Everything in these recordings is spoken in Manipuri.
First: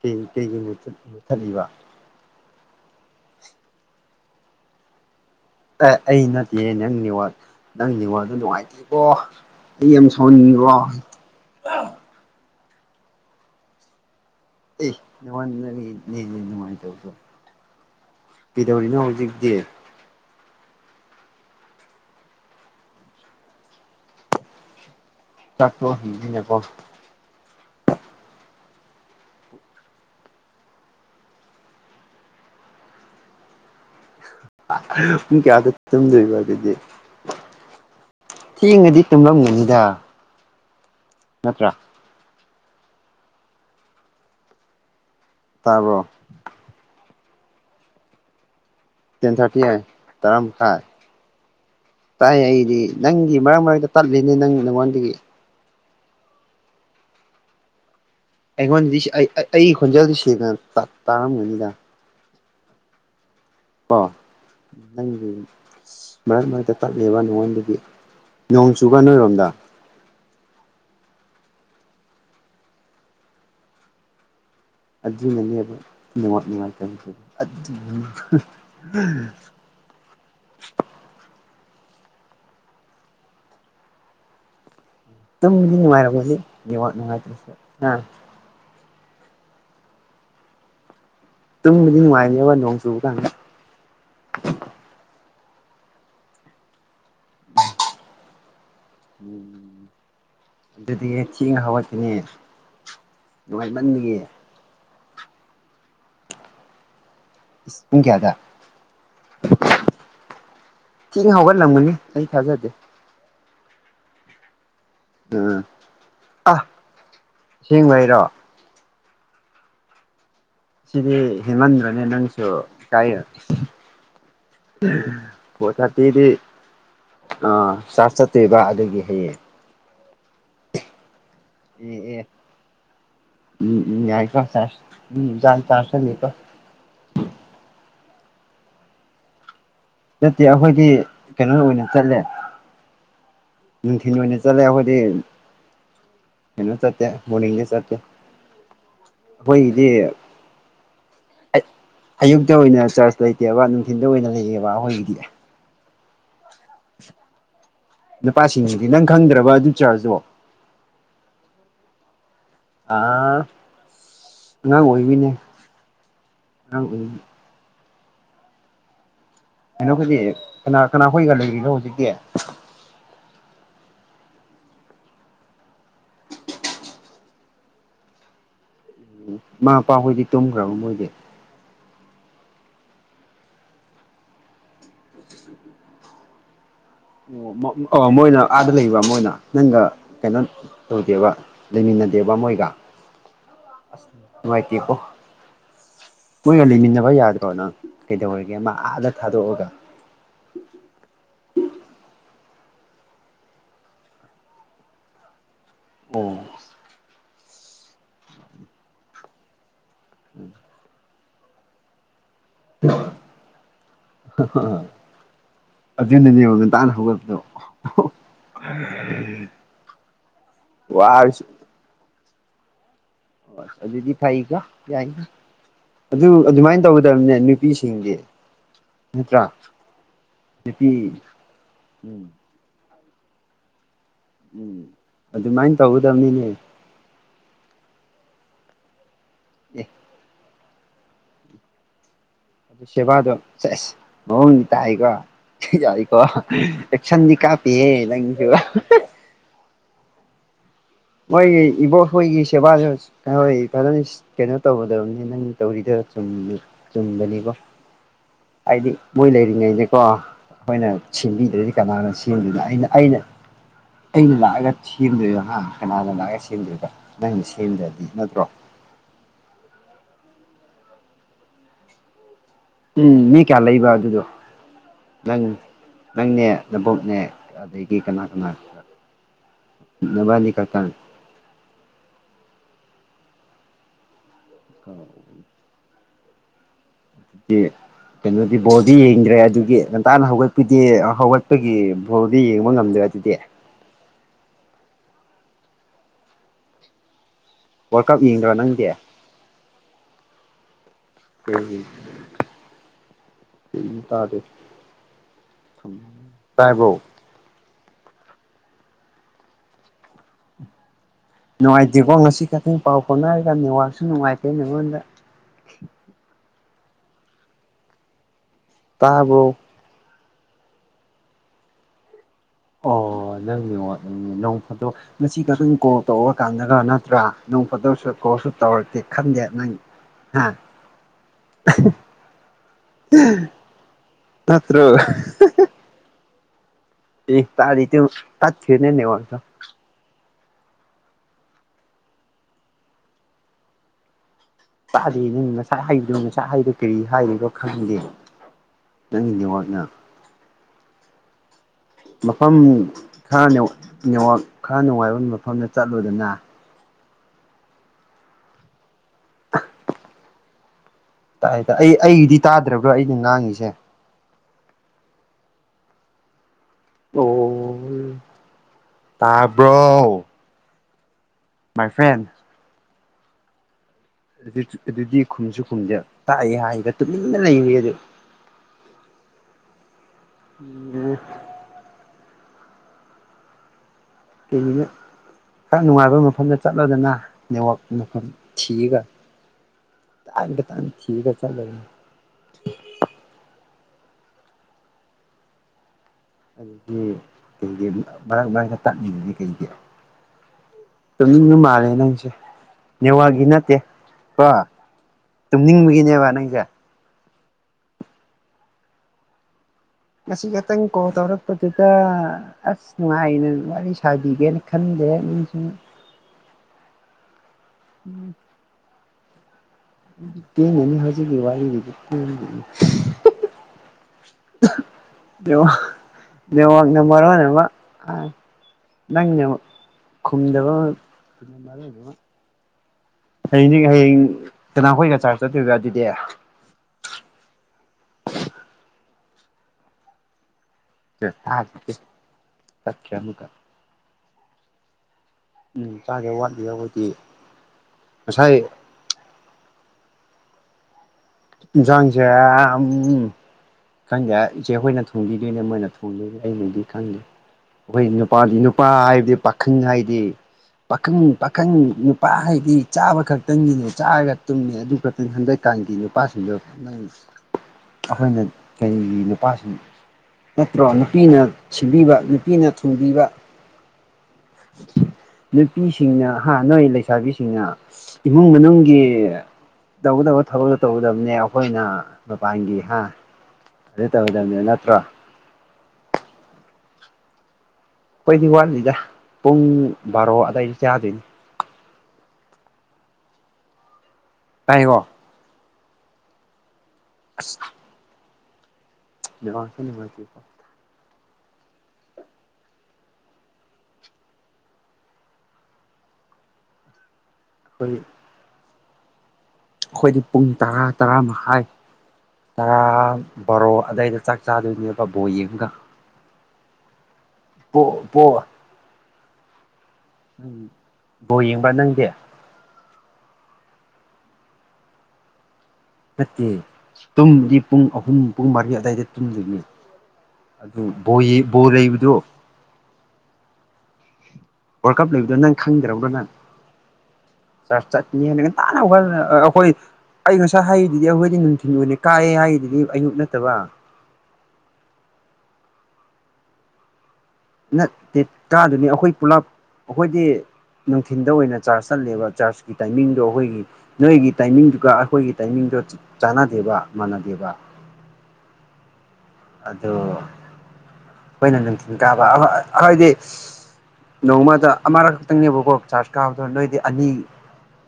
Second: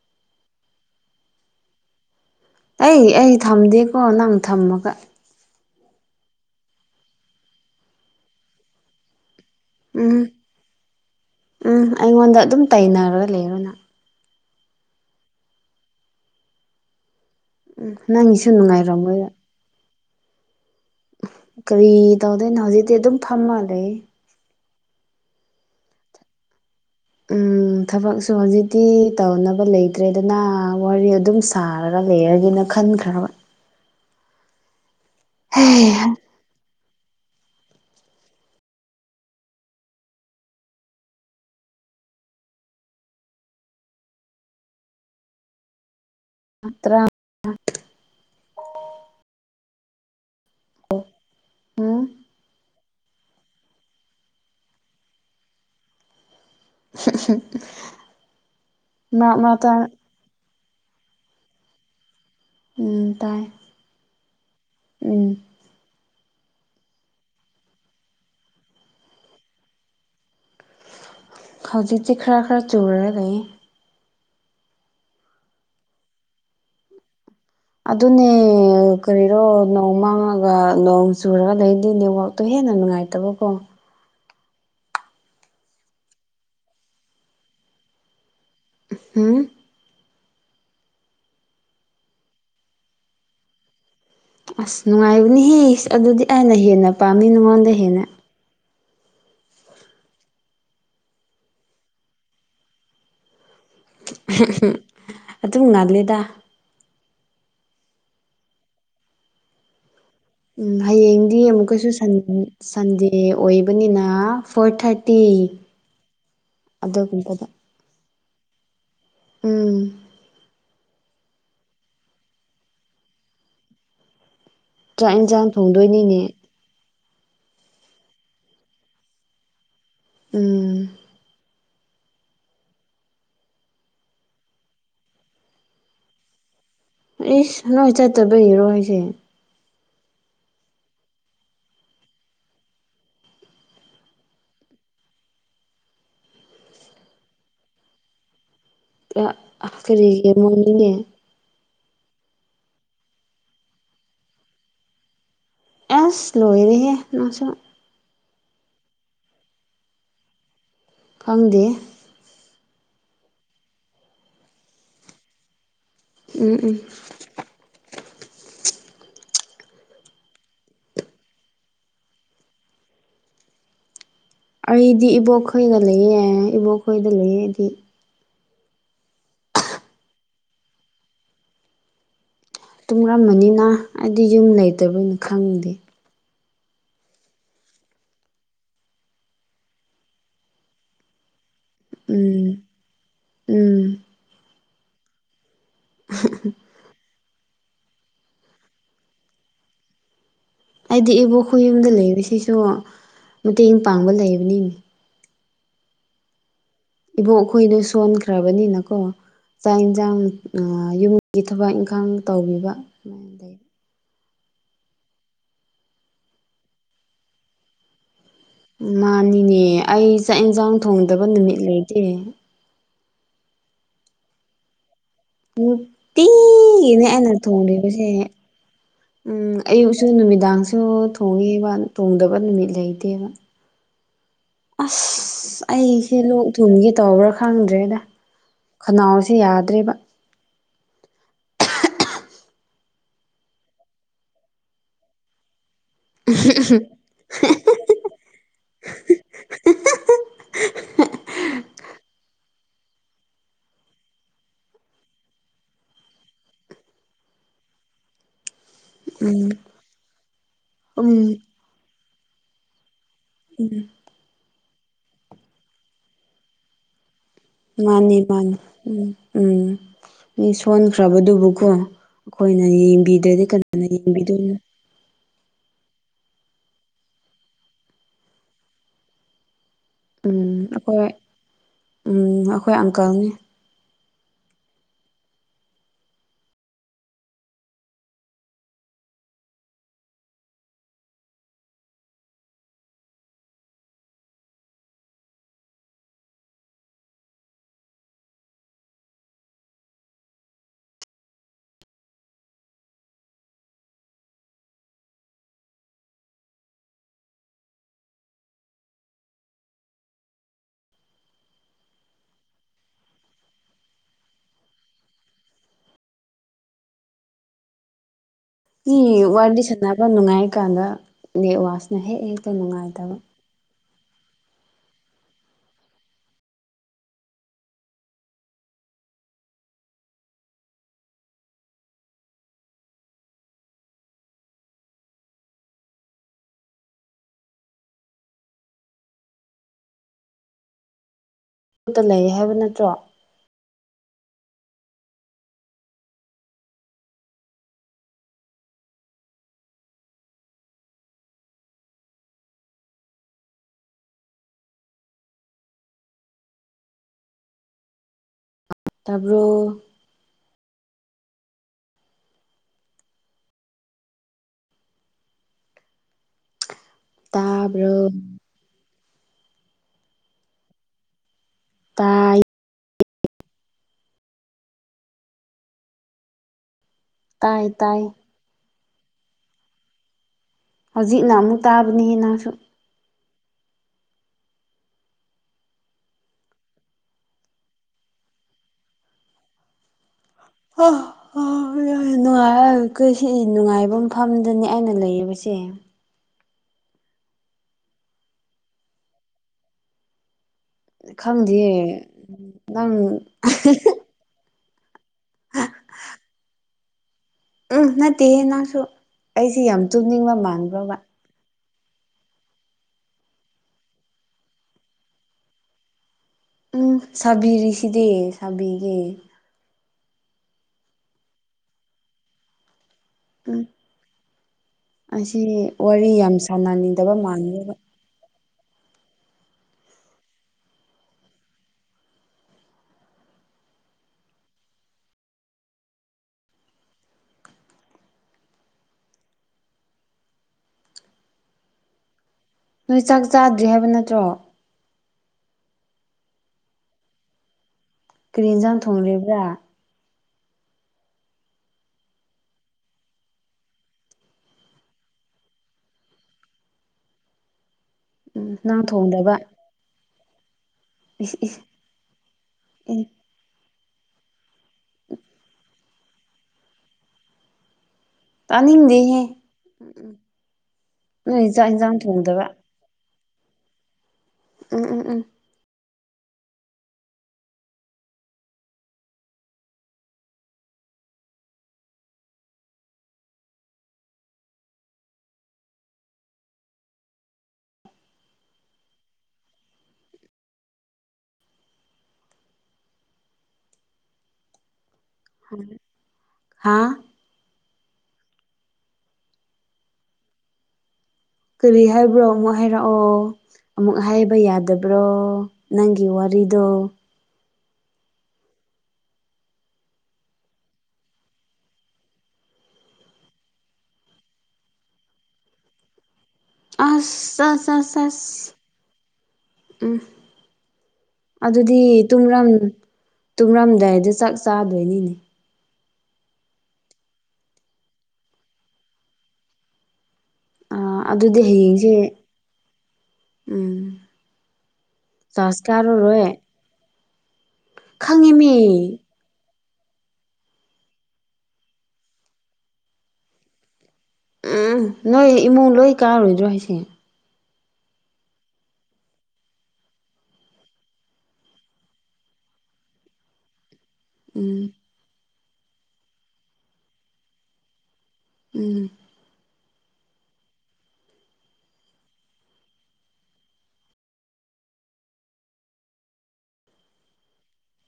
ꯀ ꯀꯩꯒꯤ ꯃꯨꯠꯊꯠꯂꯤꯕ ꯑꯩ ꯑꯩ ꯊꯝꯗꯦꯀꯣ ꯅꯪ ꯊꯝꯃꯒ ꯑꯦ ꯑꯩ ꯅꯠꯇꯦ ꯅꯪ ꯅꯤꯋꯥꯛ ꯅꯪ ꯅꯦꯋꯥꯛꯇꯣ ꯅꯨꯡꯉꯥꯏꯇ꯭ꯦꯕꯣ ꯑꯩ ꯌꯥꯝ ꯎꯝ ꯁꯥꯎꯍꯟꯅꯤꯡꯀꯣ ꯎꯝ ꯑꯩꯉꯣꯟꯗ ꯑꯗꯨꯝ ꯇꯥꯏꯅꯔꯒ ꯂꯩꯔꯣ ꯅꯪ ꯅꯪꯉꯣꯟꯅꯦ ꯅꯦꯋꯥꯛ ꯅꯨꯡꯉꯥꯏꯇꯕꯗꯨ ꯎꯝ ꯅꯪꯒꯤꯁꯨ ꯄꯤꯗꯥꯧꯔꯤꯅ ꯅꯨꯡꯉꯥꯏꯔꯝꯃꯣꯏꯕ ꯍꯧꯖꯤꯛꯗꯤ ꯀꯔꯤ ꯇꯧꯗꯣꯏꯅꯣ ꯍꯧꯖꯤꯛꯇꯤ ꯑꯗꯨꯝ ꯐꯝꯃꯂꯦ ꯆꯥꯛ [unintelligible] ꯎꯝ ꯊꯕꯛꯁꯨ ꯍꯧꯖꯤꯛꯇꯤ ꯇꯧꯅꯕ ꯂꯩꯇ꯭ꯔꯦꯗꯅ ꯋꯥꯔꯤ ꯑꯗꯨꯝ ꯁꯥꯔꯒ ꯂꯩꯔꯒꯅ ꯈꯟꯈ꯭ꯔꯕ ꯑ ꯄꯨꯡ ꯀꯌꯦꯗ ꯇꯨꯝꯗꯣꯏꯕ ꯑꯗꯨꯗꯤ ꯊꯦꯡꯉꯗꯤ ꯇꯨꯝꯂꯝꯒꯅꯤꯗ ꯅꯠꯇ꯭ꯔ ꯇꯥꯕꯣ ꯑ꯭ꯔ ꯇꯦꯟ ꯊꯥꯔꯇꯤ ꯍꯥꯏ ꯇꯔꯥ ꯃꯈꯥꯏ ꯎꯝ ꯇꯥꯏ ꯑꯩꯗꯤ ꯅꯪꯒꯤ ꯃꯔꯛ ꯃꯔꯛꯇ ꯇꯠꯂꯤꯅꯦ ꯅꯪ ꯅꯪꯉꯣꯟꯗꯒꯤ [unintelligible] ꯑꯩꯉꯣꯟꯗꯤ ꯑꯩ ꯃꯔꯛ ꯃꯔꯛꯇ ꯑꯩꯒꯤ ꯈꯣꯟꯖꯦꯜꯁꯤ ꯁꯦꯡꯅ ꯇꯥꯔꯝꯒꯅꯤꯗ ꯎꯝ ꯇꯥꯏ ꯑ ꯎꯝ ꯅꯪꯒꯤ ꯃꯔꯛ ꯃꯔꯛꯇ ꯀꯛꯅꯦꯕ ꯅꯉꯣꯟꯗꯨꯒꯤ ꯅꯣꯡ ꯆꯨꯕ ꯅꯣꯏꯔꯣꯝꯗ ꯍꯧꯖꯤꯛꯁꯤ ꯈꯔ ꯈꯔ ꯆꯨꯔ ꯂꯩ ꯑꯗꯨꯅꯅꯦꯕ ꯅꯨꯡꯉ ꯅꯨꯡꯉꯥꯏꯇꯕꯗꯨꯗ ꯑꯗꯨꯅꯦ ꯀꯔꯤꯔꯣ ꯅꯣꯡ ꯃꯥꯡꯉꯒ ꯅꯣꯡ ꯆꯨꯔꯒ ꯂꯩꯗꯤ ꯅꯦꯠꯋꯥꯛꯇꯣ ꯍꯦꯟꯅ ꯅꯨꯡꯉꯥꯏꯇꯕꯀꯣ ꯇꯨꯝꯕꯗꯤ ꯅꯨꯉꯥꯏꯔꯒꯗꯤ ꯅꯣꯢꯆꯥꯛ ꯅꯨꯡꯉꯥꯏꯇ꯭ꯔꯁꯨ ꯑꯥ ꯎꯝ ꯇꯨꯝꯕꯗꯤ ꯅꯨꯡꯉꯥꯏꯅꯦꯕ ꯅꯣꯡ ꯆꯨꯕꯀꯥꯟꯗ ꯑꯁ ꯅꯨꯡꯉꯥꯏꯕꯅꯤꯍꯦ ꯑꯗꯨꯗꯤ ꯑꯩꯅ ꯍꯦꯟꯅ ꯄꯥꯝꯃꯤ ꯅꯉꯣꯟꯗ ꯍꯦꯟꯅ ꯎꯝ ꯑꯗꯨꯗꯤ ꯆꯦꯡꯅ ꯍꯋꯥꯈꯤꯅꯦ ꯅꯨꯡꯉꯥꯏꯃꯟꯒꯦ ꯑꯗꯨꯝ ꯉꯂꯦꯗ ꯄꯨꯡ ꯀꯌꯥꯗ ꯎꯝ ꯊꯦꯡꯅ ꯍꯌꯦꯡꯗꯤ ꯑꯃꯨꯛ ꯍꯧꯒꯠꯂꯝꯒꯅꯤ ꯀꯩꯁꯨꯟ ꯑꯩ ꯊꯥꯖꯗꯦ ꯁꯟꯗꯦ ꯑꯦ ꯑꯣꯏꯕꯅꯤꯅ ꯐꯣꯔ ꯊꯥꯔꯇꯤ ꯎꯝ ꯑꯗꯨꯒꯨꯝꯕꯗ ꯑꯁꯦꯡꯕ ꯂꯩꯔꯣ ꯎꯝ ꯁꯤꯗꯤ ꯍꯦꯃꯟꯗ꯭ꯔꯅꯦ ꯅꯪꯁꯨ ꯀꯥꯏ ꯆꯥꯛ ꯌꯦꯟꯁꯥꯡ ꯄꯔ ꯊꯣꯡꯗꯣꯏꯅꯤꯅꯦ ꯆꯇꯤꯗꯤ ꯑꯥ ꯆꯥꯔꯖ ꯆꯠꯇꯣꯏꯕ ꯑꯗꯨꯒꯤ ꯍꯌꯦꯡ ꯎꯝ ꯑꯦ ꯑꯦ ꯎꯝ ꯎꯏ ꯀ ꯆ ꯎꯝ ꯆꯥꯔꯁꯨꯅꯤ ꯀ ꯏꯁ ꯅꯣꯏ ꯆꯠꯇꯕꯩ ꯏꯔꯣ ꯑꯩꯁꯦ ꯆꯠꯇꯦ ꯑꯩꯈꯣꯏꯗꯤ ꯀꯩꯅꯣ ꯑꯣꯏꯅ ꯆꯠꯂꯦ ꯅꯨꯡꯊꯤꯜ ꯑꯣꯏꯅ ꯆꯠꯂꯦ ꯑꯩꯈꯣꯏꯗꯤ ꯃꯅꯣ ꯆꯠꯦ ꯃꯅꯤꯡꯗꯤ ꯆꯠꯦ [unintelligible] ꯀꯔꯤꯒꯤ ꯃꯣꯔꯅꯤꯡꯅꯦ ꯑ ꯑꯌꯨꯛꯇ ꯑꯣꯏꯅ ꯆꯔꯆ ꯂꯩꯇꯦꯕ ꯅꯨꯡꯊꯤꯟꯗ ꯑꯣꯏꯅ ꯂꯩꯌꯦꯕ ꯑꯩꯈꯣꯏꯒꯤꯗꯤ ꯑꯁ ꯂꯣꯏꯔꯦꯍꯦ ꯅꯡꯁꯨ ꯅꯨꯄꯥꯁꯤꯡꯁꯤꯗꯤ ꯅꯪ ꯈꯪꯗ꯭ꯔꯕ ꯑꯗꯨ ꯆꯥꯔꯖꯇꯣ ꯈꯪꯗꯦ ꯑꯥ ꯉꯥꯡ ꯑꯣꯏꯏꯕꯤꯅꯦ ꯎꯝ ꯎꯝ ꯀꯩꯅꯣꯈꫭꯏꯗꯤ ꯀꯅꯥ ꯀꯅꯥꯍꯣꯏꯒ ꯂꯩꯔꯤꯅꯣ ꯍꯧꯖꯤꯛꯇꯤ ꯑꯩꯗꯤ ꯏꯕꯣꯛꯈꯣꯏꯒ ꯂꯩꯌꯦ ꯏꯕꯣꯛꯈꯣꯏꯗ ꯂꯩꯌꯦ ꯑꯩꯗꯤ ꯃꯃꯥ ꯃꯄꯥ ꯈꯣꯏꯗꯤ ꯇꯨꯝꯈ꯭ꯔꯕꫭ ꯃꯣꯏꯗꯤ ꯇꯨꯝꯔꯝꯃꯅꯤꯅ ꯑꯩꯗꯤ ꯌꯨꯝ ꯂꯩꯇꯕꯅ ꯈꯪꯗꯦ ꯑꯣ ꯑꯣ ꯃꯣꯏꯅ ꯑꯥꯗ ꯂꯩꯕ ꯃꫭꯏꯅ ꯅꯪꯒ ꯀꯩꯅꯣ ꯇꯧꯗꯦꯕ ꯂꯩꯃꯤꯟꯅꯗꯦꯕꯕꯥ ꯎꯝ ꯃꯣꯏꯒ ꯎꯝ ꯑꯁ ꯅꯨꯡꯉꯥꯏꯇꯦꯀꯣ ꯃꯣꯏꯒ ꯂꯩꯃꯤꯟꯅꯕ ꯌꯥꯗ꯭ꯔꯣ ꯅꯪ ꯀꯩꯗꯧꯔꯤꯒꯦ ꯑꯃ ꯑꯥꯗ ꯊꯥꯗꯣꯛꯑꯒ ꯑꯩꯗꯤ ꯏꯕꯣꯛꯈꫭꯏꯌꯨꯝꯗ ꯂꯩꯕꯁꯤꯁꯨ ꯃꯇꯦꯡ ꯄꯥꯡꯕ ꯂꯩꯕꯅꯤꯅꯦ ꯑꯣ ꯏꯕꯣꯛ ꯑꯩꯈꯣꯏꯅ ꯁꯣꯟꯈ꯭ꯔꯕꯅꯤꯅꯀꯣ ꯆꯥꯛ ꯌꯦꯟꯁꯥꯡ ꯌꯨꯝ ꯒꯤ ꯊꯕꯛ ꯏꯪꯈꯥꯡ ꯇꯧꯕꯤꯕ ꯑꯗꯨꯃꯥꯏꯅ ꯂꯩ [unintelligible] ꯑꯗꯨꯅꯅꯤ ꯉꯥꯟ ꯇꯥꯅ ꯍꯧꯒꯠꯄꯗꯣ ꯃꯥꯅꯤꯅꯦ ꯑꯩ ꯆꯥꯛ ꯏꯟꯁꯥꯡ ꯊꯣꯡꯗꯕ ꯋꯥꯔꯁꯨ ꯅꯨꯃꯤꯠ ꯂꯩꯇꯦ ꯑ ꯑꯗꯨꯗꯤ ꯐꯩꯏꯗ ꯌꯥꯏꯗꯥ ꯅꯨꯡꯇꯤꯒꯤꯅꯤ ꯑꯩꯅ ꯊꯣꯡꯂꯤꯕꯁꯦ ꯅꯨꯄꯤꯁꯤꯡꯗꯤ ꯅꯠꯇ꯭ꯔꯥ ꯎꯝ ꯑꯌꯨꯛꯁꯨ ꯅꯨꯃꯤꯗꯥꯡꯁꯨ ꯅꯨꯄꯤ ꯊꯣꯡꯉꯦꯕ ꯎꯝ ꯊꯣꯡꯗꯕ ꯅꯨꯃꯤꯠ ꯂꯩꯇꯦꯕ ꯎꯝ ꯑꯁ ꯑꯗꯨꯃꯥꯏꯅ ꯑꯩꯁꯦ ꯂꯣꯛ ꯇꯧꯒꯗꯕꯅꯤꯅꯦ ꯊꯨꯝꯒꯦ ꯇꯧꯕ꯭ꯔꯥ ꯈꯪꯗ꯭ꯔꯦꯗ ꯈꯅꯥꯎꯁꯤ ꯁꯤ ꯑꯦ ꯌꯥꯗ꯭ꯔꯦꯕ ꯑꯗꯨ ꯁꯦꯕꯥꯗꯣ ꯑꯁ ꯃꯑꯣꯡꯗꯤ ꯇꯥꯏꯀꯣ ꯌꯥꯏꯀꯣ ꯁꯟꯗꯤ ꯀꯥ ꯄꯦ ꯍꯦ ꯅꯪꯁꯨ ꯃꯣꯏꯒꯤ ꯏꯕꯣꯛ ꯍꯣꯏꯒꯤ ꯁꯦꯕꯁꯦ [unintelligible] ꯀꯩꯅꯣ ꯇꯧꯒꯗꯕꯅꯤ ꯅꯪ ꯇꯧꯔꯤꯗꫭ ꯆꯨꯝ [unintelligible] ꯆꯨꯝꯕꯅꯤꯀꯣ ꯍꯥꯏꯗꯤ ꯃꯣꯏ ꯎꯝ ꯂꯩꯔꯤꯉꯩꯗꯀꯣ ꯑꯩꯈꯣꯏꯅ ꯎꯝ ꯁꯦꯝꯕꯤꯗ꯭ꯔꯗꯤ ꯀꯅꯥꯅ ꯁꯦꯝꯗꯣꯏꯅꯣ ꯑꯩꯅ ꯑꯩꯅ ꯎꯝ ꯑꯩꯅ ꯂꯥꯛꯑꯒ ꯁꯦꯝꯗꯣꯏꯔꫭ ꯍ ꯀꯅꯥꯗ ꯂꯥꯛꯑꯒ ꯁꯦꯝꯗꯣꯏꯕ ꯅꯪꯅ ꯁꯦꯝꯗ꯭ꯔꯗꯤ ꯃꯥꯅꯤ ꯅꯠꯇ꯭ꯔꯣ ꯃꯥꯅꯤ ꯎꯝ ꯎꯝ ꯃꯤ ꯁꯣꯟꯈ꯭ꯔꯕꯗꯨꯕꯨꯀꯣ ꯑꯩꯈꯣꯏꯅ ꯎꯝ ꯃꯤ ꯌꯦꯡꯕꯤꯗ꯭ꯔꯗꯤ ꯀꯌꯥ ꯀꯅꯥꯅ ꯂꯩꯕ ꯑꯗꯨꯗꯣ ꯌꯦꯡꯕꯤꯗꯣꯏꯅꯣ ꯅꯪ ꯅꯪꯅꯦ ꯅꯕꯣꯛꯅꯦ ꯑꯗꯒꯤ ꯀꯅꯥ ꯀꯅꯥ [unintelligible] ꯎꯝ ꯅꯕꯥꯅꯤ ꯈꯛꯇꯪ ꯑꯩꯈꯣꯏ ꯎꯝ ꯑꯩꯈꯣꯏ ꯑꯪꯀꯜꯅꯤ [unintelligible] [unintelligible] ꯀꯩꯅꯣꯗꯤ ꯕꯣꯜꯗꯤ ꯌꯦꯡꯗ꯭ꯔꯦ ꯑꯗꯨꯒꯤ ꯉꯟꯇꯥꯅ ꯍꯧꯒꯠꯄꯤꯗꯤ ꯍꯧꯒꯠꯄꯒꯤ ꯕꫭꯜꯗꯤ ꯌꯦꯡꯕ ꯉꯝꯗ꯭ꯔ ꯑꯗꯨꯗꯤ ꯋꯥꯔꯜ ꯀꯞ ꯌꯦꯡꯗ꯭ꯔꯣ ꯅꯪꯗꯤ ꯀꯔꯤꯒꯤ ꯀꯔꯤꯒꯤ ꯇꯥꯗꯦ [unintelligible] ꯇꯥꯏꯕꯣ ꯅꯨꯡꯉꯥꯏꯇꯦꯀꯣ ꯉꯁꯤ ꯈꯇꯪ ꯄꯥꯎ ꯐꯥꯎꯅꯔꯒ ꯅꯦꯠꯋꯥꯛꯁꯨ ꯅꯨꯡꯉꯥꯏꯇꯦ ꯃꯤꯉꯣꯟꯗ ꯃꯤ ꯇꯥꯕ꯭ꯔꯣ ꯋꯥꯔꯤ ꯁꯥꯟꯅꯕ ꯅꯨꯡꯉꯥꯏꯀꯥꯟꯗ ꯅꯦꯛꯋꯥꯛꯁꯤꯅ ꯍꯦꯛ ꯍꯦꯛꯇ ꯅꯨꯡꯉꯥꯏꯇꯕ ꯅꯪ ꯅꯦꯛꯋꯥꯛ [unintelligible] ꯅꯪ ꯐꫭꯇꫭ ꯉꯁꯤ ꯈꯛꯇꯪ ꯀꯣꯜ ꯇꯧꯔ ꯀꯥꯟꯗꯒ ꯅꯠꯇ꯭ꯔꯥ ꯅꯪ ꯐꫭꯇꫭꯁꯨ ꯀꯣꯜꯁꯨ ꯇꯧꯔꯛꯇꯦ ꯈꯟꯗꯦ ꯅꯪ ꯍꯥꯥ ꯅꯠꯇ꯭ꯔꯣ ꯑꯦ ꯇꯥꯔꯤꯇꯣ ꯌꯦꯡꯑꫭ ꯇꯥꯠ ꯈꯔꯦꯅꯦ ꯅꯦꯛꯋꯥꯛꯇꫭ [unintelligible] ꯂꯩ ꯍꯥꯏꯕ ꯅꯠꯇ꯭ꯔꯣ ꯇꯥꯗꯦꯉꫭ ꯉꯁꯥꯏ ꯍꯥꯏꯕꯗꯨ ꯉꯁꯥꯏ ꯍꯥꯏꯗꯨ ꯀꯔꯤ ꯍꯥꯏꯔꯤꯅꫭ ꯈꯪꯗꯦ ꯅꯪꯒꯤ ꯅꯦꯡꯋꯥꯥꯛꯅ ꯃꯐꯝ ꯈꯔ ꯅꯦꯛꯋꯥꯛ ꯈꯔ ꯅꯨꯡꯉꯥꯏꯕ ꯃꯐꯝꯗ ꯆꯠꯂꯨꯗꯅ ꯇꯥꯕꯔꫭ ꯇꯥꯏ ꯇꯥꯏ ꯑꯩ ꯑꯩꯒꯤꯗꯤ ꯇꯥꯗ꯭ꯔꯕ꯭ꯔꯣ ꯑꯩꯗꯤ ꯉꯥꯡꯉꯤꯁꯦ ꯑꯣ ꯇꯥꯕꯔꯣ ꯇꯥꯕ꯭ꯔꯣ ꯃꯥꯏ ꯐ꯭ꯔꯦꯟ ꯇꯥꯏ ꯑꯗꯨꯗꯤ ꯈꯨꯝꯁꯨ ꯈꯨꯝꯗꯦ ꯇꯥꯏꯑꯦ ꯍꯥꯏꯒ ꯇꯨꯃꯤꯟꯅ ꯇꯥꯏ ꯂꯩꯔ ꯑꯗ ꯇꯥꯏ ꯍꯧꯖꯤꯛꯅ ꯑꯃꯨꯛ ꯇꯥꯕꯅꯤꯍꯦ ꯅꯪꯁꯨ [unintelligible] ꯈꯔ ꯅꯨꯡꯉꯥꯏꯕ ꯃꯐꯝꯗ ꯆꯠꯂꯣꯗꯅ ꯅꯦꯠꯋꯥꯛ ꯃꯐꯝ ꯊꯤꯔꯒ [unintelligible] [unintelligible] ꯅꯨꯡꯉꯥꯏꯕ ꯃꯐꯝꯗꯅꯦ ꯑꯩꯅ ꯂꯩꯔꯤꯕꯁꯦ ꯑꯗꯨꯗꯤ ꯀꯩꯒꯤ ꯃꯔꯛ ꯃꯔꯛ ꯇꯥ ꯇꯥꯠꯂꯤꯗꯨꯗꯤ ꯀꯩꯒꯤ ꯇꯨꯝꯅꯤꯡꯕ ꯈꯪꯗꯦ ꯃꯥꯜꯂꯦ ꯅꯪꯁꯦ ꯅꯪ ꯅꯦꯋꯥꯛꯒꯤ ꯅꯠꯇꯦ ꯀꯣ ꯇꯨꯝꯅꯤꯡꯕꯒꯤꯅꯦꯕ ꯅꯪꯁꯦ ꯎꯝ ꯅꯠꯇꯦꯍꯦ ꯅꯪꯁꯨ ꯑꯩꯁꯤ ꯌꯥꯝ ꯇꯨꯝꯅꯤꯡꯕ ꯃꯈ꯭ꯕꯔꯣꯕ ꯗꯨꯗ ꯑꯁ ꯅꯨꯡꯉꯥꯏꯅ ꯋꯥꯔꯤ ꯁꯥꯕꯤꯒꯦꯅ ꯈꯟꯗꯦ ꯅꯪꯁꯨ ꯎꯝ ꯁꯥꯕꯤꯔꯤꯁꯤꯗꯤ ꯁꯥꯕꯤꯒꯦ [unintelligible] ꯍꯧꯖꯤꯒ ꯋꯥꯔꯤ [unintelligible] ꯎꯝ ꯑꯁꯤ ꯋꯥꯔꯤ ꯌꯥꯝ ꯅꯦꯠꯋꯥꯛꯅ ꯁꯥꯟꯅꯅꯤꯡꯗꯕ ꯃꯔꯣꯟ ꯑꯃ ꯃꯥꯟꯕꯔ꯭ꯕ ꯅꯪꯅ ꯈꯨꯝꯗꯕ ꯍꯌꯦꯡꯗꯒꯤ ꯍꯌꯦꯡ ꯀꯅꯥꯈꯣꯏꯒ ꯆꯥꯔꯖ ꯆꯠꯇꯣꯏꯕ ꯑꯗꯨꯗꯤ [inaudible] ꯅꯣꯏ ꯆꯥꯛ ꯑꯃꯨꯛꯀ ꯆꯥꯗ꯭ꯔꯤ ꯍꯥꯏꯕ ꯅꯠꯇ꯭ꯔꯣ ꯎꯝ ꯆꯥꯗꯧ ꯋꯥꯠꯂꯤꯕ ꯈꯣꯏꯗꯤ ꯀꯔꯤ ꯏꯟꯖꯥꯡ ꯊꯣꯡꯂꯤꯕ꯭ꯔꯥ ꯏꯟꯖꯡꯁꯦ ꯎꯝ ꯈꯪꯗꯦ ꯏꯆꯦ ꯑꯩꯈꯣꯏꯅ ꯊꯣꯡꯕꯤꯗꯣꯏꯅꯦ ꯃꯣꯏꯅ ꯊꯣꯡꯕꯤꯅꯤ ꯑꯩꯅꯗꯤ ꯈꯪꯗꯦ ꯃꯣꯏ ꯅꯨꯞ ꯎꯝ ꯅꯨꯄꯥꯗꯤ ꯅꯪ ꯅꯨꯄꯥ ꯍꯥꯏꯕꯗꯤ ꯊꯣꯡꯗꯕ ꯄꯥꯈꯪ ꯍꯥꯏꯗꯤ ꯄꯥꯈꯪ ꯏꯁ ꯏꯁ ꯄꯥꯈꯪ ꯅꯨꯄꯥ ꯍꯥꯏꯗꯤ ꯏ ꯆꯥꯕ ꯈꯛꯇꯪꯒꯤꯅꯦ ꯆꯥꯔꯒ ꯇꯨꯝꯃꯦ ꯑꯗꯨ ꯈꯛꯇꯪ ꯍꯟꯗꯛꯀꯥꯟꯒꯤ ꯅꯨꯄꯥꯁꯤꯡꯗꯣ ꯅꯪ ꯑꯩꯈꯣꯏꯅ ꯇꯥꯅꯤꯡꯗꯦꯍꯦ ꯀꯩꯒꯤ ꯅꯨꯄꯥꯁꯤꯡ ꯎꯝ ꯎꯝ ꯅꯠꯇ꯭ꯔꯣ ꯅꯨꯄꯤꯅ ꯅꯣꯏ ꯆꯥꯛ ꯏꯟꯁꯥꯡ ꯁꯤꯟꯕꯤꯕ ꯊꯣꯡꯗꯕ ꯅꯨꯄꯤꯅ ꯊꯣꯡꯕꯤꯕ ꯎꯝ ꯎꯝ ꯎꯝ ꯅꯨꯄꯤꯁꯤꯡꯅ ꯍꯥ ꯅꯣꯏ ꯂꯩꯁꯥꯕꯤꯁꯤꯡꯅ ꯏꯃꯨꯡ ꯃꯅꯨꯡꯒꯤ ꯇꯧꯒꯗꯕ ꯊꯕꯛꯇꯣ ꯇꯧꯒꯗꯕꯅꯦ ꯑꯩꯈꯣꯏꯅ ꯃꯄꯥꯟꯒꯤ ꯍꯥ ꯗꯨ ꯇꯧꯒꯗꯕꯅꯦ ꯅꯠꯇ꯭ꯔꯣ ꯑꯩꯈꯣꯏꯗꯤ ꯋꯥꯠꯂꯤꯗ ꯄꯨꯡ ꯕꯥꯔꯣ ꯑꯗꯋꯥꯏꯗ ꯆꯥꯗꯣꯏꯅꯤ [unintelligible] ꯍꯥꯥ ꯑꯁ ꯅꯦꯠꯋꯥꯛ ꯁꯦ ꯅꯨꯉꯥꯏꯇꯦ꯫ ꯀꯔꯤ ꯍꯥꯏꯕ꯭ꯔꯣ ꯑꯃꯨꯛ ꯍꯥꯏꯔꯛꯑꯣ ꯑꯃꯨꯛ ꯍꯥꯏꯕ ꯌꯥꯗꯕ꯭ꯔꯣ ꯅꯪꯒꯤ ꯋꯥꯔꯤꯗꯣ ꯑꯩꯈꯣꯏꯒꯤ ꯑꯩꯈꯣꯏꯗꯤ ꯄꯨꯡ ꯇꯔꯥ ꯇꯔꯥꯃꯥꯈꯥꯏ ꯇꯔꯥ ꯕꯥꯔꯣ ꯑꯗꯥꯏꯗ ꯆꯥꯛ ꯆꯥꯗꯣꯏꯅꯦꯕ ꯕꯣ ꯌꯦꯡꯉꯥꯒ ꯑꯁ ꯄꯣ [unintelligible] ꯎꯝ ꯕꯣꯜ ꯌꯦꯡꯕ꯭ꯔꯥ ꯑꯗꯨꯗꯤ ꯅꯪꯗꯤ ꯇꯨꯝꯔꯝ ꯇꯨꯝꯔꯝꯗꯥꯏꯗ ꯆꯥꯛ ꯆꯥꯗꯣꯏꯅꯤꯅꯦ ꯅꯠꯇꯦ ꯇꯨꯝꯕꯗꯤ ꯄꯨꯡ ꯑꯍꯨꯝ ꯄꯨꯡ ꯃꯥꯔꯤ ꯑꯗꯋꯥꯏꯗ ꯇꯨꯝꯗꯣꯏꯅꯤ ꯑ ꯑꯗꯨ ꯕꯣ ꯌꯤ ꯑꯗꯨꯗꯤ ꯕꯣꯜ ꯍꯌꯦꯡꯁꯦ ꯂꯩꯕꯗꯣ ꯎꯝ ꯋꯥꯔꯜꯗ ꯀꯥꯞ ꯂꯩꯕꯗꯣ ꯅꯪ ꯆꯥꯔꯖ ꯈꯪꯗꯔꯕꯔꯣ ꯅꯪ ꯀꯥꯔꯔꯣꯏ ꯆꯥ ꯆꯠꯅꯤꯡꯅ ꯇꯥꯅ ꯈꯪꯉꯤꯃꯤ ꯋꯥꯈꯜ ꯑꯩꯈꯣꯏ ꯑꯩ ꯉꯁꯥꯏ ꯍꯥꯏꯔꯤꯗꯨꯗꯤ ꯑꯩꯈꯣꯏꯗꯤ ꯅꯨꯡꯊꯤꯟꯜ ꯑꯣꯏꯅ ꯀꯥꯏꯑꯦ ꯍꯥꯏꯒꯤꯗꯨꯗꯤ ꯑꯌꯨꯛ ꯅꯠꯇꯕ ꯎꯝ ꯅꯣꯏ ꯏꯃꯨꯡ ꯂꯣꯏ ꯀꯥꯔꯣꯏꯗ꯭ꯔꯣ ꯍꯥꯏꯁꯦ ꯅꯠꯇꯦ ꯀꯗꯨꯅꯤ ꯑꯩꯈꯣꯏ ꯄꯨꯂꯞ ꯑꯩꯈꯣꯏꯗꯤ ꯅꯨꯡꯊꯤꯟꯗ ꯑꯣꯏꯅ ꯆꯥꯔꯖ ꯆꯠꯂꯦꯕ ꯆꯥꯔꯖꯀꯤ ꯇꯥꯏꯃꯤꯡꯗꯣ ꯑꯩꯈꯣꯏꯒꯤ ꯅꯣꯏꯒꯤ ꯎꯝ ꯇꯥꯏꯃꯤꯡꯗꯨꯒ ꯑꯩꯈꯣꯏꯒꯤ ꯇꯥꯏꯃꯤꯡꯗꯨ ꯆꯥꯟꯅꯗꯦꯕ ꯃꯥꯟꯅꯗꯦꯕ ꯎꯝ ꯑꯗꯨ ꯑꯩꯈꯣꯏꯅ ꯅꯨꯡꯊꯤꯟ ꯀꯥꯕ ꯍꯥꯏꯗꯤ ꯅꯣꯡꯃꯗ ꯑꯃꯔꯛ ꯈꯛꯇꯪꯅꯦꯕꯀꯣ ꯆꯥꯔꯖ ꯀꯥꯕꯗꯣ ꯅꯣꯏꯗꯤ ꯑꯅꯤ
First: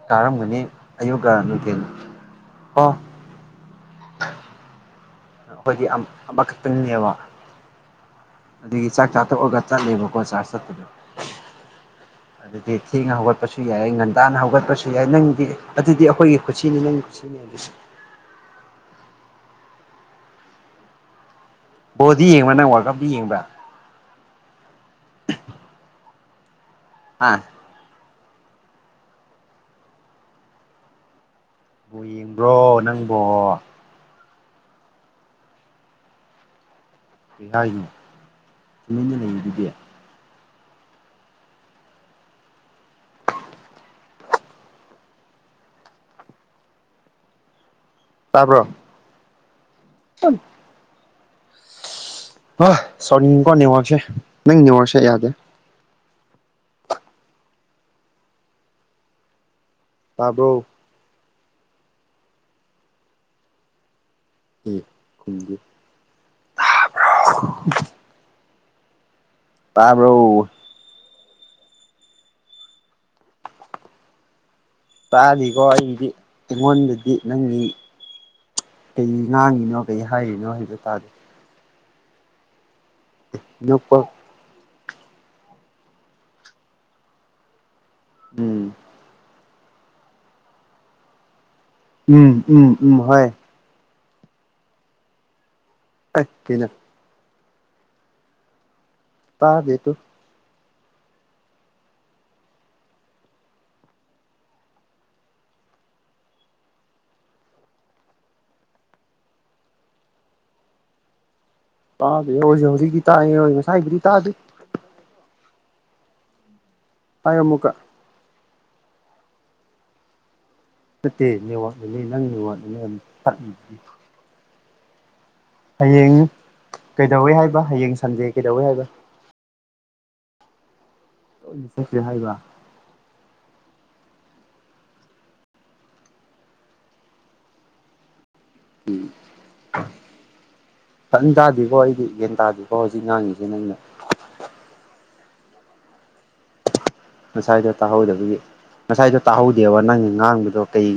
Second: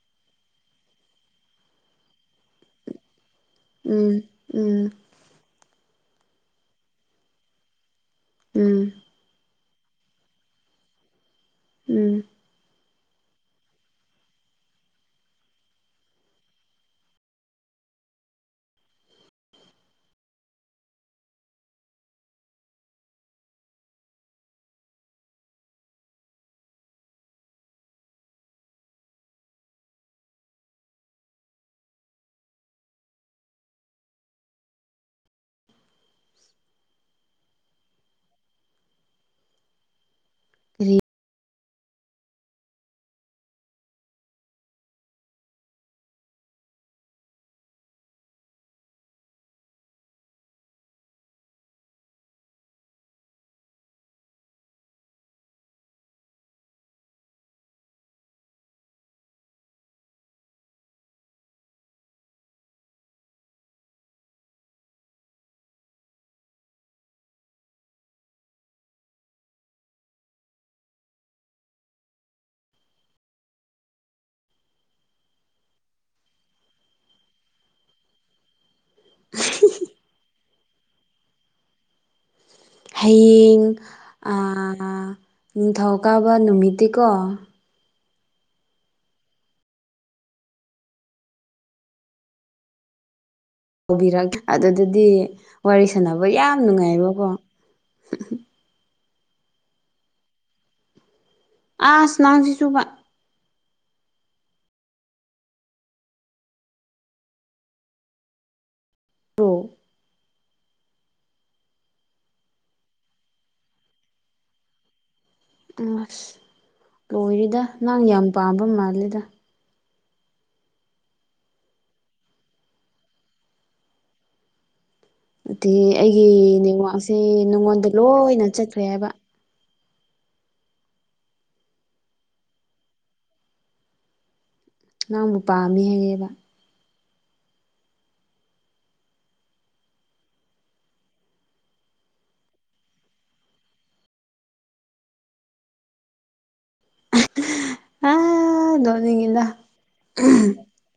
ꯀꯥꯔꯝꯒꯅꯤ ꯑꯌꯨꯛꯀ ꯅꯨꯡꯊꯤ ꯀ ꯎꯝ ꯎꯝ ꯑꯩꯈꯣꯏꯗꯤ ꯑꯃꯈꯛꯇꯪꯅꯦꯕ ꯎꯝ ꯑꯗꯨꯗꯒꯤ ꯆꯥꯛ ꯆꯥꯊꯣꯛꯑꯒ ꯆꯠꯂꯦꯕꯀꯣ ꯆꯥꯔ ꯆꯠꯄꯗꯣ ꯎꯝ ꯑꯗꯨꯗꯤ ꯊꯦꯡꯅ ꯍꯧꯒꯠꯄꯁꯨ ꯌꯥꯏ ꯉꯟꯇꯥꯅ ꯍꯧꯒꯠꯄꯁꯨ ꯌꯥꯏ ꯅꯪꯗꯤ ꯑꯗꯨꯗꯤ ꯑꯩꯈꯣꯏꯒꯤ ꯈꯨꯠꯁꯤꯅꯤ ꯅꯪ ꯁꯨꯅꯤꯁ ꯕꯣꯜꯗꯤ ꯌꯦꯡꯕ ꯅꯪ ꯋꯥꯔꯀꯞꯇꯤ ꯌꯦꯡꯕ꯭ꯔꯥ ꯑꯥ ꯌꯦꯡꯕ꯭ꯔꯣ ꯅꯪꯕꯣ ꯍꯥꯏ ꯇꯨꯃꯤꯟꯅ ꯂꯩꯗꯨꯗꯤ ꯔꯤ ꯇꯥꯕꯔꯣ [inaudible] ꯑ ꯁꯧꯅꯤꯡꯉꯤꯀꯣ ꯅꯦꯋꯥꯛꯁꯦ ꯅꯪ ꯅꯦꯋꯥꯛꯁꯦ ꯌꯥꯗꯦ ꯇꯥꯕ꯭ꯔꯣ ꯎ ꯈꯨꯨꯝꯕꯤꯌꯨ [unintelligible] ꯇꯥꯕꯔꯣ꯫ ꯇꯥꯗꯦꯀꯣ ꯑꯩꯒꯤꯗꯤ ꯑꯩꯉꯣꯟꯗꯗꯤ ꯅꯪꯒꯤ꯫ ꯀꯩ ꯉꯥꯡꯉꯤꯅꯣ ꯀꯩ ꯍꯥꯏꯔꯤꯅꯣ ꯍꯥꯏꯕ ꯇꯥꯗꯦ꯫ ꯍꯌꯦꯡ ꯅꯣꯛꯄ ꯑ ꯅꯤꯡꯊꯧꯀꯥꯕ ꯅꯨꯃꯤꯠꯇꯤꯀꯣ꯫ ꯎꯝ ꯎꯝ ꯎꯝ ꯎꯝ ꯍꯣꯏ ꯇꯧꯕꯤꯔꯛꯒꯦ ꯑꯗꯨꯗꯗꯤ ꯋꯥꯔꯤ ꯁꯥꯟꯅꯕ ꯑꯩ ꯌꯥꯝ ꯀꯩꯅꯣ ꯅꯨꯡꯉꯥꯏꯕꯀꯣ ꯇꯥꯗꯣꯇꯨ ꯑꯁ ꯅꯪꯁꯤꯁꯨꯕ ꯕꯣ꯫ ꯇꯥꯗꯦ ꯍꯣꯏꯖꯨ ꯍꯧꯖꯤꯛꯇꯤ ꯇꯥꯏ ꯉꯁꯥꯏꯗꯒꯤ ꯇꯥꯗꯦ꯫ ꯑꯁ ꯇꯥꯏ ꯂꯣꯏꯔꯦꯗ ꯑꯃꯨꯛꯀ ꯅꯪ ꯌꯥꯝ ꯄꯥꯝꯕ ꯃꯥꯂꯦꯗ꯫ ꯅꯠꯇꯦ ꯅꯦꯋꯥꯛꯁꯤꯗꯤ ꯅꯪꯒꯤ ꯅꯦꯋꯥꯛꯖꯤꯅꯤ ꯇꯠꯂꯤꯖꯤ꯫ ꯑꯗꯨꯗꯤ ꯍꯌꯦꯡ ꯑꯩꯒꯤ ꯅꯦꯋꯥꯛꯁꯤ ꯀꯩꯗꯧꯋꯦ ꯍꯥꯏꯕ ꯅꯉꯣꯟꯗ ꯍꯌꯦꯡ ꯁꯟꯗꯦ ꯂꯣꯏꯅ ꯀꯩꯗꯧꯋꯦ ꯆꯠꯈ꯭ꯔꯦ ꯍꯥꯏꯕ꯫ ꯍꯥꯏꯕ꯫ ꯅꯪꯅ ꯄꯥꯃꯦ ꯍꯥꯏꯑꯦꯕ꯫ ꯎꯝ꯫ ꯐꯖꯟ ꯇꯥꯗꯦꯀꯣ ꯑꯩꯗꯤ ꯒ꯭ꯌꯥꯟ ꯇꯥꯗꯦꯀꯣ ꯍꯧꯖꯤꯛ ꯉꯥꯡꯉꯤꯖꯦ ꯅꯪꯅ꯫ ꯉꯁꯥꯏꯗꯣ ꯇꯥꯍꯧꯗꯕꯒꯤ ꯑꯥ ꯉꯁꯥꯏꯗꯣ ꯅꯣꯛꯅꯤꯡꯉꯤꯗ ꯇꯥꯍꯧꯗꯦꯕ ꯅꯪꯅ ꯉꯥꯡꯕꯗꯣ ꯀꯩ